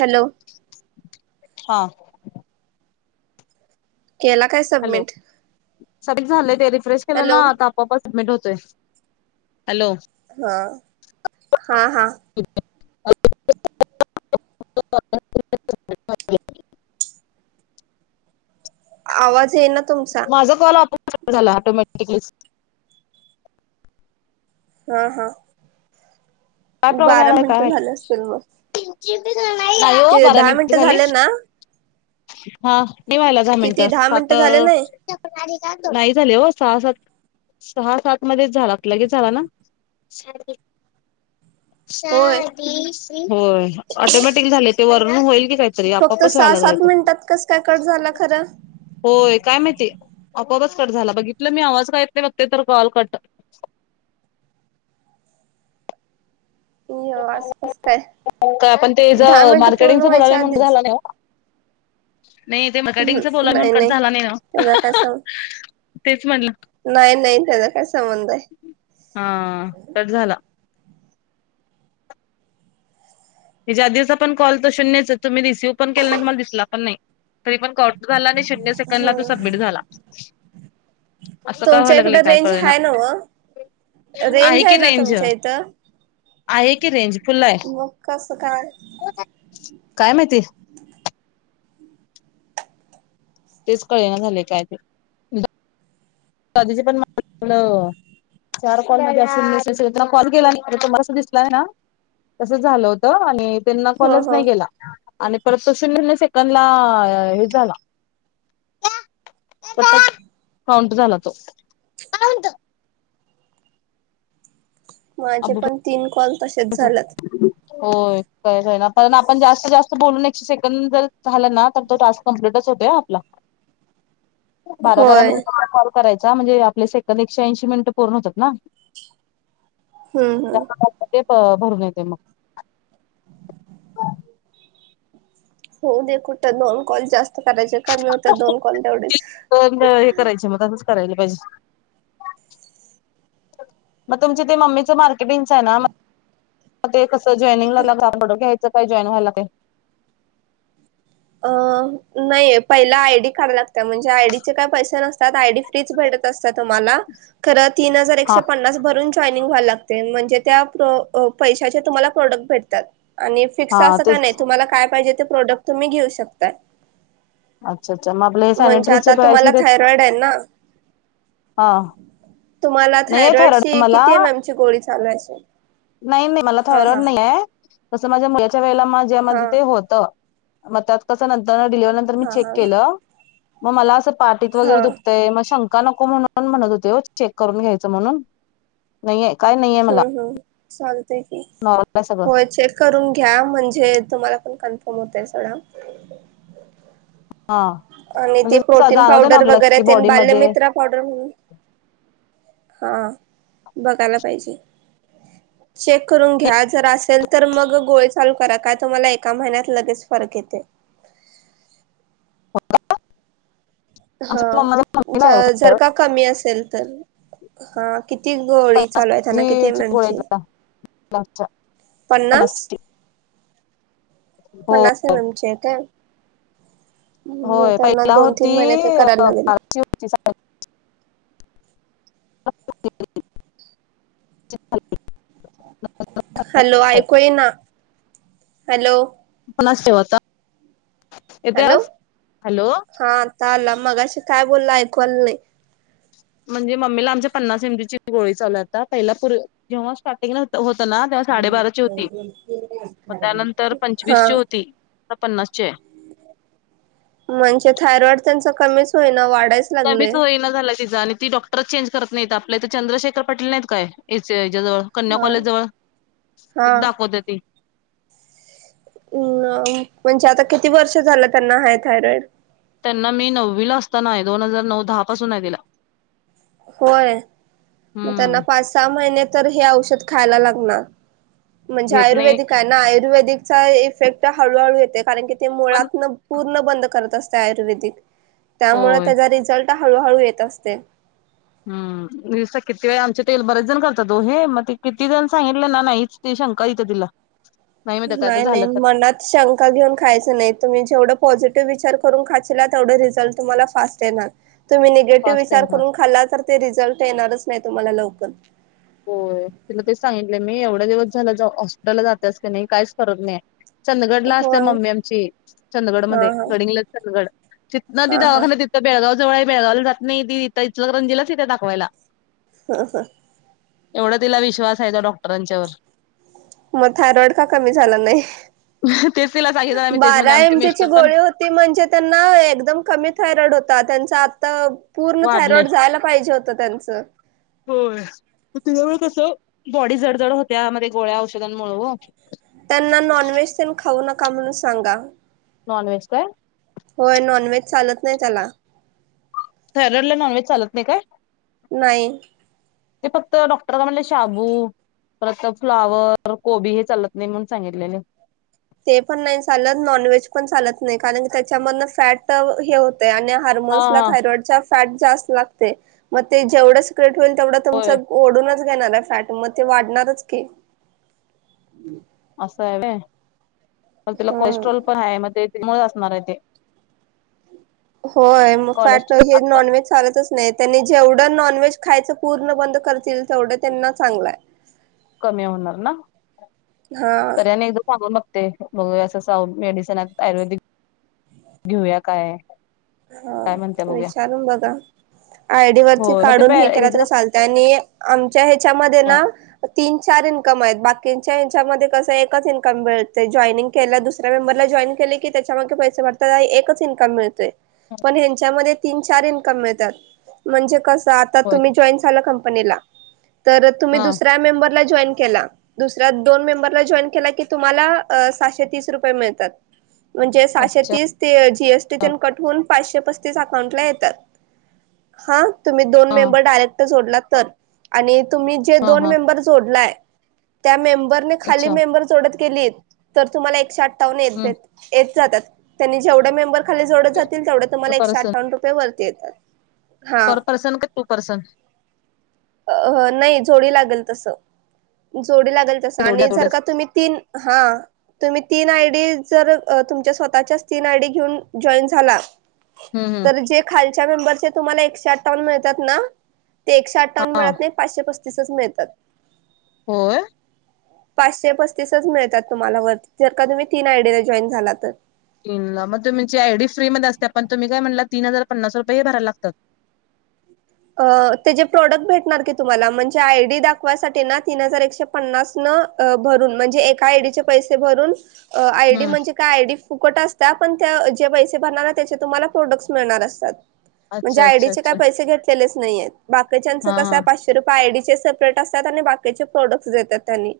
Hello, हा, केला काय हॅलो, सबमिट झालंय ते रिफ्रेश केलं ना हॅलो आता आपोआप सबमिट होतं. तेय. हा हा हा, [unintelligible] [inaudible] आवाज येईना, माझा कॉल आपोआप चालू झाला ऑटोमॅटिकच. हा हा, काय प्रॉब्लेम बारा याला काय मिनटं झाले माहित. असतील मग नाही हो ते बारा दहा मिनिट मिनटं झाली. झाले ना हा नई वाहिले दहा किती मिनिटं, सात मिनटं झाले नाही नाही झाले हो, सहा सात सहा सात मध्ये झाला लगेच झाला ना, होय [unintelligible] होय ऑटोमॅटिक झाले ते वर्ण होईल, काहीतरी आपापच व्हालय लागलय ते, म्हणतात कसं काय कट झाला खरं, होय काय माहिती, आपोआपच कट झाला. बघितलं मी आवाज का येत नाही बघते तर कॉल कट. [inaudible] आसपास [unintelligible] काय ते आपण ज दहा मिनटं पूर्ण मार्केटिंगच बोलालोय व्हायच्या म्हणून कट आधीच झालं नाही ओ, नाही ते मार्केटिंगच हम् बोलाय म्हणून नाही कट झाला नाही नव, त्याचा काय सं नाही नाही त्याचा काय संबंध आय, हा कट झाला. हेच्या आधीच पण कॉल, शून्यच तुम्ही रिसीव पण केला नाही मला दिसला पण नाही. तरी पण कॉर्ट झाला, आणि शून्य सेकंदला ह तो सबमिट झाला. असं काय व्हाल तुमच्या इकड लागलंय काय रेंज कळेना, आहे ना व आहे की ना रेंज, तुमच्या इथं आहे की रेंज फुल आहे. मग कस काय? काय माहिती, तेच कळेना झाले, काय ते कधीच पण म्हटलं, चार कॉलमध्ये अस कॉल केला नाही. तुम्हाला गेला नाही दिसला नाही ना, तसं झालं होत आणि त्यांना हो कॉल च हो नाही गेला. आणि परत तो शून्य सेकंद ला हे झाला. काउंट झाला तो, माझे अबू पण तीन कॉल तसेच झाल्यात. होय कायच आहे ना पण, आपण जास्तीत जास्त बोलून एक सेकंद जर झालं ना, तर तो टास्क कंप्लीटच होतोय. होतंय आपला, [inaudible] बारा बारा होय मिनिट कॉल करायचं, म्हणजे आपले सेकंद एकशे ऐंशी मिनिटं पूर्ण होतात ना, हम्म हम्म, त्यामध्ये भरून येते मग, होऊदे कुठ दोन कॉल जास्त, करायचे कमी होत, दोन कॉल तेवढेच हे करायचे मग तसंच करायला पाहिजे. मग तुम ते मम्मीच मार्केटिंगच आहे ना ते कस जॉईनंगला लाग आप ह्यायच काय जॉईन व्हायला ते अ नाही पहिला आयडी काड लागत म्हणजे आयडीचे काय पैसे नसतात आयडी फ्रीच भेट असत्या तुम्हाला खरं तीन हजार हा एकशे पन्नास भरून जॉनिंग व्हायला लागते म्हणजे त्या पैशाचे तुम्हाला प्रोडक्ट भेटतात. आणि हा फिक्स असं का तेच नाही तुम्हाला काय पाहिजे ते प्रोडक्ट तुम्ही घेऊ शकताय. अच्छा अच्छा मग आपले म्हणजे सॅनिटरीचे आता प्राईस तुम्हाला किती आहेत थायरॉइड आहे ना? हा तुम्हाला नाहीये थायरॉइड ची मला किती एम एमची गोळी चालू आहे? नाही नाही मला हा थायरॉइड हा नाही आहे तसं माझ्या मुलाच्या वेळेला माझ्या म्हणजे हा. ते होतं. मग त्यात कस नंतर तर डिलिव्हरी नंतर मी हा चेक हा केलं मला अस पटीत हा वगैरे दुखतंय मग शंका का नको म्हणून म्हणत होते हो चेक करून घ्यायचं म्हणून नाहीे काय नाही आहे मला चालते की नॉर्मल आहे सगळं होय चेक करून घ्या म्हणजे तुम्हाला कन्फर्म होतय सोडा. हा आणि म्हणजे ते जसं प्रोटीन जाणवतं ना पावडर आपल्याला वगैरे की ते बॉडीमध्ये बाल्यमित्रा पावडर म्हणून हा बघायला पाहिजे. चेक करून नाही, घ्या जर असेल तर मग गोळ चालू करा काय तुम्हाला एका महिन्यात लगेच फरक येतोय. [inaudible] हा आमच्या मम्माच्या मम्मीला आहे हो, ज जर का कमी असेल तर हा किती गोळी चालू आहे त्यांना किती जी गोळी आहे एममची. तिला, पाच पन्नास ची. हो पन्नास एम एम ची आहे का? ह होय त्यांना पहिला दोन, होती तीन, महिन्या त करायला अं, लागेल. बाराची होती [inaudible] [unintelligible] हॅलो साडे. ऐयकु येईना हॅलो पन्नास ठेव आता. हॅलो आता आला मगाशी काय बोलला ऐकू आलं नाय म्हणजे मम्मीला आमच्या पन्नास एमजी ची गोळी चालू आहे आता पहिला जेव्हा स्टार्टिंग ला होतं. पहिला ना त्या साडेबाराची होती मग त्यानंतर पंचवीस हा ची होती आता पन्नास ची हाय म्हणजे थायरॉईड त्यां कमीच होई वा कमीच होईना झाला तिचा आणि ती डॉक्टरच चेंज करत नाही आपल्या इथ चंद्रशेखर पाटील नाहीत काय ते च हेज्या जवळ कन्या हा कॉलेज जवळ हा तिथ दाखवते ती. अम् ना म्हणजे आता किती वर्ष झालं त्यांना हाय थायरॉईड? त्यांना मी नववी ला असताना आहे दोन हजार नऊ दहा पासून आहे तिला. होय मग त्यांना हम्म पाच सहा महिने तर हे औषध खायला लागणार म्हणजे घेत नाही आयुर्वेदिक हाय ना आयुर्वेदिक इफेक्ट हळूहळू येते कारण की ते पण मुळातन पूर्ण बंद करत असते आयुर्वेदिक त्यामुळे होय त्याचा रिझल्ट हळूहळू येत असते. हम् दिस किती वेळ आमचे तेल बरेच जण करतात ओ हे मग ते किती जण सांगितले ना नाहीच ते शंका येत्या तिला. माहिती काय तर नाही झालं नाही तर मनात शंका घेऊन खायच नाही तुम्ही जेवढ पॉझि टिव्ह विचार करून खाची ला तेवढ रिझल्ट तुम्हाला फास्ट येणार. तुम्ही निगेटिव्ह फास्ट विचार येणार करून खाल्ला तर ते रिझल्ट येणारच नाही तुम्हाला लवकर. होय तिला ते सांगितले मी एवढ्या दिवस झालं जा हॉस्पिटलला जातेस क नये काहीच फरक नाही. चंदगडला असल्या होय मम्मी आमची हा चंदगडमध्ये हा गडिंगलज चंदगड. तिथं ती हा हा दवाखान्यात तिथं बेळगावजवळ हाय बेळगावला जात नाही ती इथं इंचलकरजीला येत्या दाखवायला. हा हा एवढा तिला विश्वास आहे त्या डॉक्टरांच्यावर मग थायरॉइड का कमी झाला नाही तेच तिला सांगितलं आम्ही तेच म्हणे बारा आमचे एमजीची मिस्टर पण गोळी होती म्हणजे त्यांना एकदम कमी थायरॉइड होता त्या त पूर्ण वाढलय. थायरॉइड जायला पाहिजे होत त्यांच तो बॉडी जडजड होत्या मध्ये गोळ्या औषधांमुळे ओ का म्हणून सांगा नॉनवेज काय? होय नॉनव्हेज चालत नाही त्याला थायरॉइडला नॉनव्हेज चालत नाही काय? नाही ते फक्त डॉक्टर दादा म्हणलं शाबू परत फ्लावर कोबी हे चालत नाही म्हणून सांगितलेल ते पण नाही चालत नॉनव्हेज पण चालत नाही कारण की त्याच्यामधन फॅट हे आणि हा हारमोन्स ला हा थायरॉइडच्या फॅट जास्त लागते म ते जेंव्हड होइल तेवढं तुमच होय ओढूनच घेणार आहे फॅट मग ते वाढणारच की, असं आहे व्हय तिला हम्म कोलेस्ट्रॉल पण हय म ते मुळे असणार आहे ते होय म फॅट कोलेस्ट हे आता नॉनव्हेज चालतच नाही त्यांनी जेवढ जर नॉनव्हेज खायचं पूर्ण बंद करतील तेवढं त्यांना चांगलाय कमी होणार ना हा तरी आणि एकदा सांगून बगते बगुया अस अस आहो मेडिसन हायत आयुर्वेदिक घेऊया काय? काय म्हणत्या हा बघूया विचारून बघा आयडी वरती होय मग ते काढून पॅ हे केला हेज तरी चालते आणि आमच्या ह्याच्यामध्ये हा ना तीन चार इन्कम आहेत बाकीच्याच्यामध्ये कस एकच इन्कम मिळत जॉईनिंग केला दुसऱ्या मेंबरला जॉईन के की त्याच्या माग पैसे वाडतात एकच इन्कम मिळतोय पण हेंचि मध्ये तीन चार इन्कम हाय त्यात म्हणजे कस आता होय तुम्ही जाॅईन झाला का तर तुम्ही हा दुसऱ्या मेंबरला जाॅ न केला दुसऱ्या दोन मेंबरला जाॅईन केला कि तुम्हाला अ सहाशे तीस रुपये मिळतात. म्हणजे सहाशे अच्छा तीस ते जीएसटी हा तेन कट होऊन पाचशे पसतीस अकाउंट ला येत्यात हा तुम्ही दोन हा मेंबर डायरेक्ट जोडला तर आणि तुम्ही जे हा दोन हा मेंबर जोडलाय त्या मेंबरने खाली अच्छा मेंबर जोडत गेलीत तर तुम्हाला एकशे अठांवन हम्म येत्यात येत जात्यात तेन्ही जेवढ मेंबर खाली जोडत जातील तेवड पर तुम्हाला एकशे पर्सन आठांवन रुपये ती येतात पर परर्सन काय टू परसन? अ नाही जोडी लागल तसं जोडी लागलं तसं तेवढ्या आणि जर तेवढ्याच का तुम्ही तीन हां तुम्ही तीन आयडी डी जर तुमच्या स्वतःच्या च तीन आयडी घेऊन जॉईन झाला हम्म हम्म तर जे खालच्या मेंबर चे तुम्हाला एकशे अठ्ठावन मिळतात ना ते एकशे अठ्ठा ठ्ठावन हा मिळत नाही पाचशे पस्तीसच मिळतात. होय? पाचशे पस्तीसच मिळतात तुम्हाला वरती जर का तुम्ही तीन आयडीला जॉईन झाला तर तीन ला मग तुमची आयडी फ्री मध्ये असते पण तुम्ही काय म्हणला तीन हजार पन्नास रुपये हे भराय लागतात. [inaudible] अ त्याजे प्रोडक्ट भेटणार की तुम्हाला म्हणजे आयडी दाखवायसाठी ना तीन हजार एकशे पन्नास न अ भरून म्हणजे एका आयडी चे पैसे भरून अ आयडी हम्म. म्हणजे काय आयडी फुकट अस त्या पण त्या जे पैसे भरणार त्याचे तुम्हाला प्रोडक्ट मिळणार असतात. म्हणजे अच्छा आयडी अच्छा चे काय अच्छा पैसे घेतलेलेच नाहीेयेत बाकीच्यांच हा कस हा पाचशे रुपये आयडी चे सेप्रेट असतात आणि बाकीचे प्रॉडक्ट्स देतात तेनी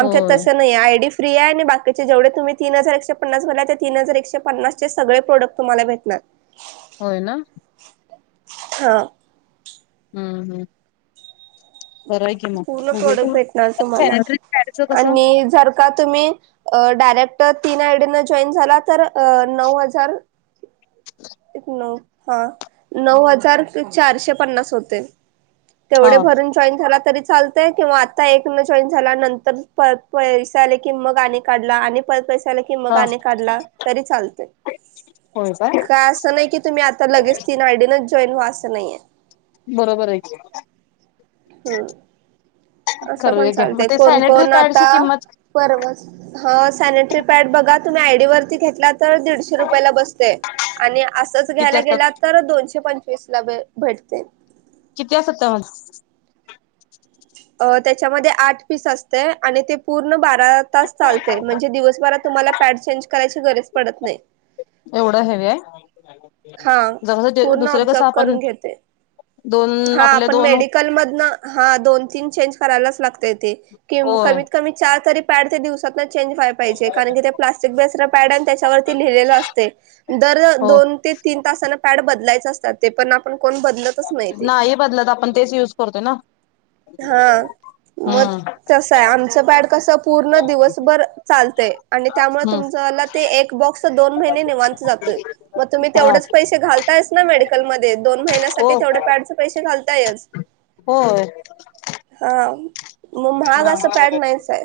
आमच्यात होय तसं नाहीये आयडी फ्री आणि बाकीचे जेवढे तुम्ही तीन हजार एकशे पन्नास भरला त्या तीन हजार एकशे पन्नासचे सगळे प्रोडक्ट तुम्हाला भेटणार. [inaudible] होय ना? हां. हम्म हम्म. बरं आहे की मग पूर्ण बघूया की. प्रोडक्ट भेटणार तुम्हाला. सॅनिटरी पॅडचं कसं आणि जर का तुम्ही डायरे क्ट तीन आयडिंना जॉईन झाला तर अ नऊ हजार एक नऊ हां, नऊ हजार चारशे पन्नास होते.. हा तेवढे भरून जॉईन झाला तरी च चालतंय किंवा आता एक नं जॉईन झाला, नंतर पर पैसे आले की मग आणि काढला आणि परत पैसे आलं की मग हा आणि काढला तरी चालतंय. होय काय असं नाही की तुम्ही आता लगेच तीन आयडीनच जॉईन व्हा. आसं नाहीेये. बरोबर आए की. हम्म. असं पण करूया घ्या मग चालतंय ते कोण सॅनिटरी कोण पॅडची आता किंमत परवाच, हां सॅनटरी पॅड बघा तुम्ही आयडी वरती घेतलात. तर दीडशे रुपयाला बसतंय आणि आसंच किती घ्यायला गेला असतात तर दोनशे पंचवीस ला बे भेटतयं. किती असतात त्यात? अ त्याच्यामधे आठ पीस असतंय आणि ते पूर्ण बार रा तास चालतंय म्हणजे दिवसभरात तुम्हाला पॅड चेंज करायची गरज पडत नाई. एवढं हेवी आए? जस पूर्ण दुसरे कसं आपण दोन हां आपले पण दोन मेडिकल मधनं, हां दोन तीन चेंज करायलाच लागतंय ते. किम होय कमीत कमी चार तरी पॅड ते दिवसात चेंज व्हाय पाईजे कारण की ते प्लास्टिक बेस्ड पॅड आहे आणि त्याच्यावरती लिहिलेलं असतंय. दर हो दोन ते तीन तासानं पॅड बदलायच असतात ते पण, आपण कोण बदलतच नाही ते. नाही बदलत आपण, तेच युज करतोय ना. हां. मग हम्म तसं आए. आमचं पॅड कसं पूर्ण दिवसभर चालतंय आणि त्यामुळं हम्म तुमच वाला ते एक बॉक्स दोन महिने निवांत जात य म तुमी हा तेवढेच पैसे घालताय च ना मेडिकल मधे दोन हो महिन्यासाठी तेवढे पॅड च पै से घालतायच, होय. हां. म महाग असं पॅड नाहीच आए.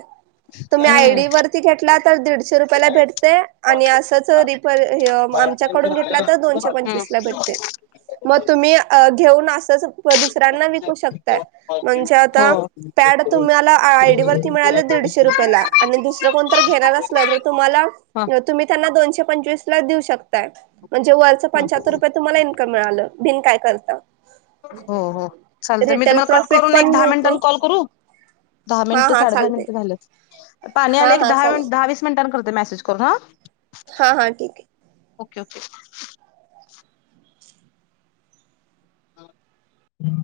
तुम्ही हम्म आयडी वरती घेतला तर दीड शे रुपयाला भेटते आणि आसंच रिफ हे आमच्याकडून घेतला तर दोनशे हम्म पंचवीस ला भेट ते म तुम्ही घेऊन आसंच दुसऱ्यांना विकू शकताय. म्हणजे आता हो. पॅड तुम्हाला आयडी वरती मिळाले दि दीडशे रूपयला आणि दुसरं कोण तर घेणार असलं तर तुम्हाला ह तुम्ही त्यांना दोनशे पंचवीस ला देऊ शकताय. म्हणजे वरचं पंच्यात्तर रुपय तुम्हाला इन्कम मिळालं. बिन काय करता? हो हो. चालतंय. मी रिटेल तुम्हाला कट प्रॉफिट करून एक पण दहा मिळते मिंटानं कॉल करू? दहा हा मिंटं, हा साडे दहा चालते. मींटं झालेत. पाणी हा आलंय, एक हा दहा मिन चालेल दहा वीस मींटांन करते मॅसेज करून हा.. हा हा ठीक आहे. ओके. हम्म.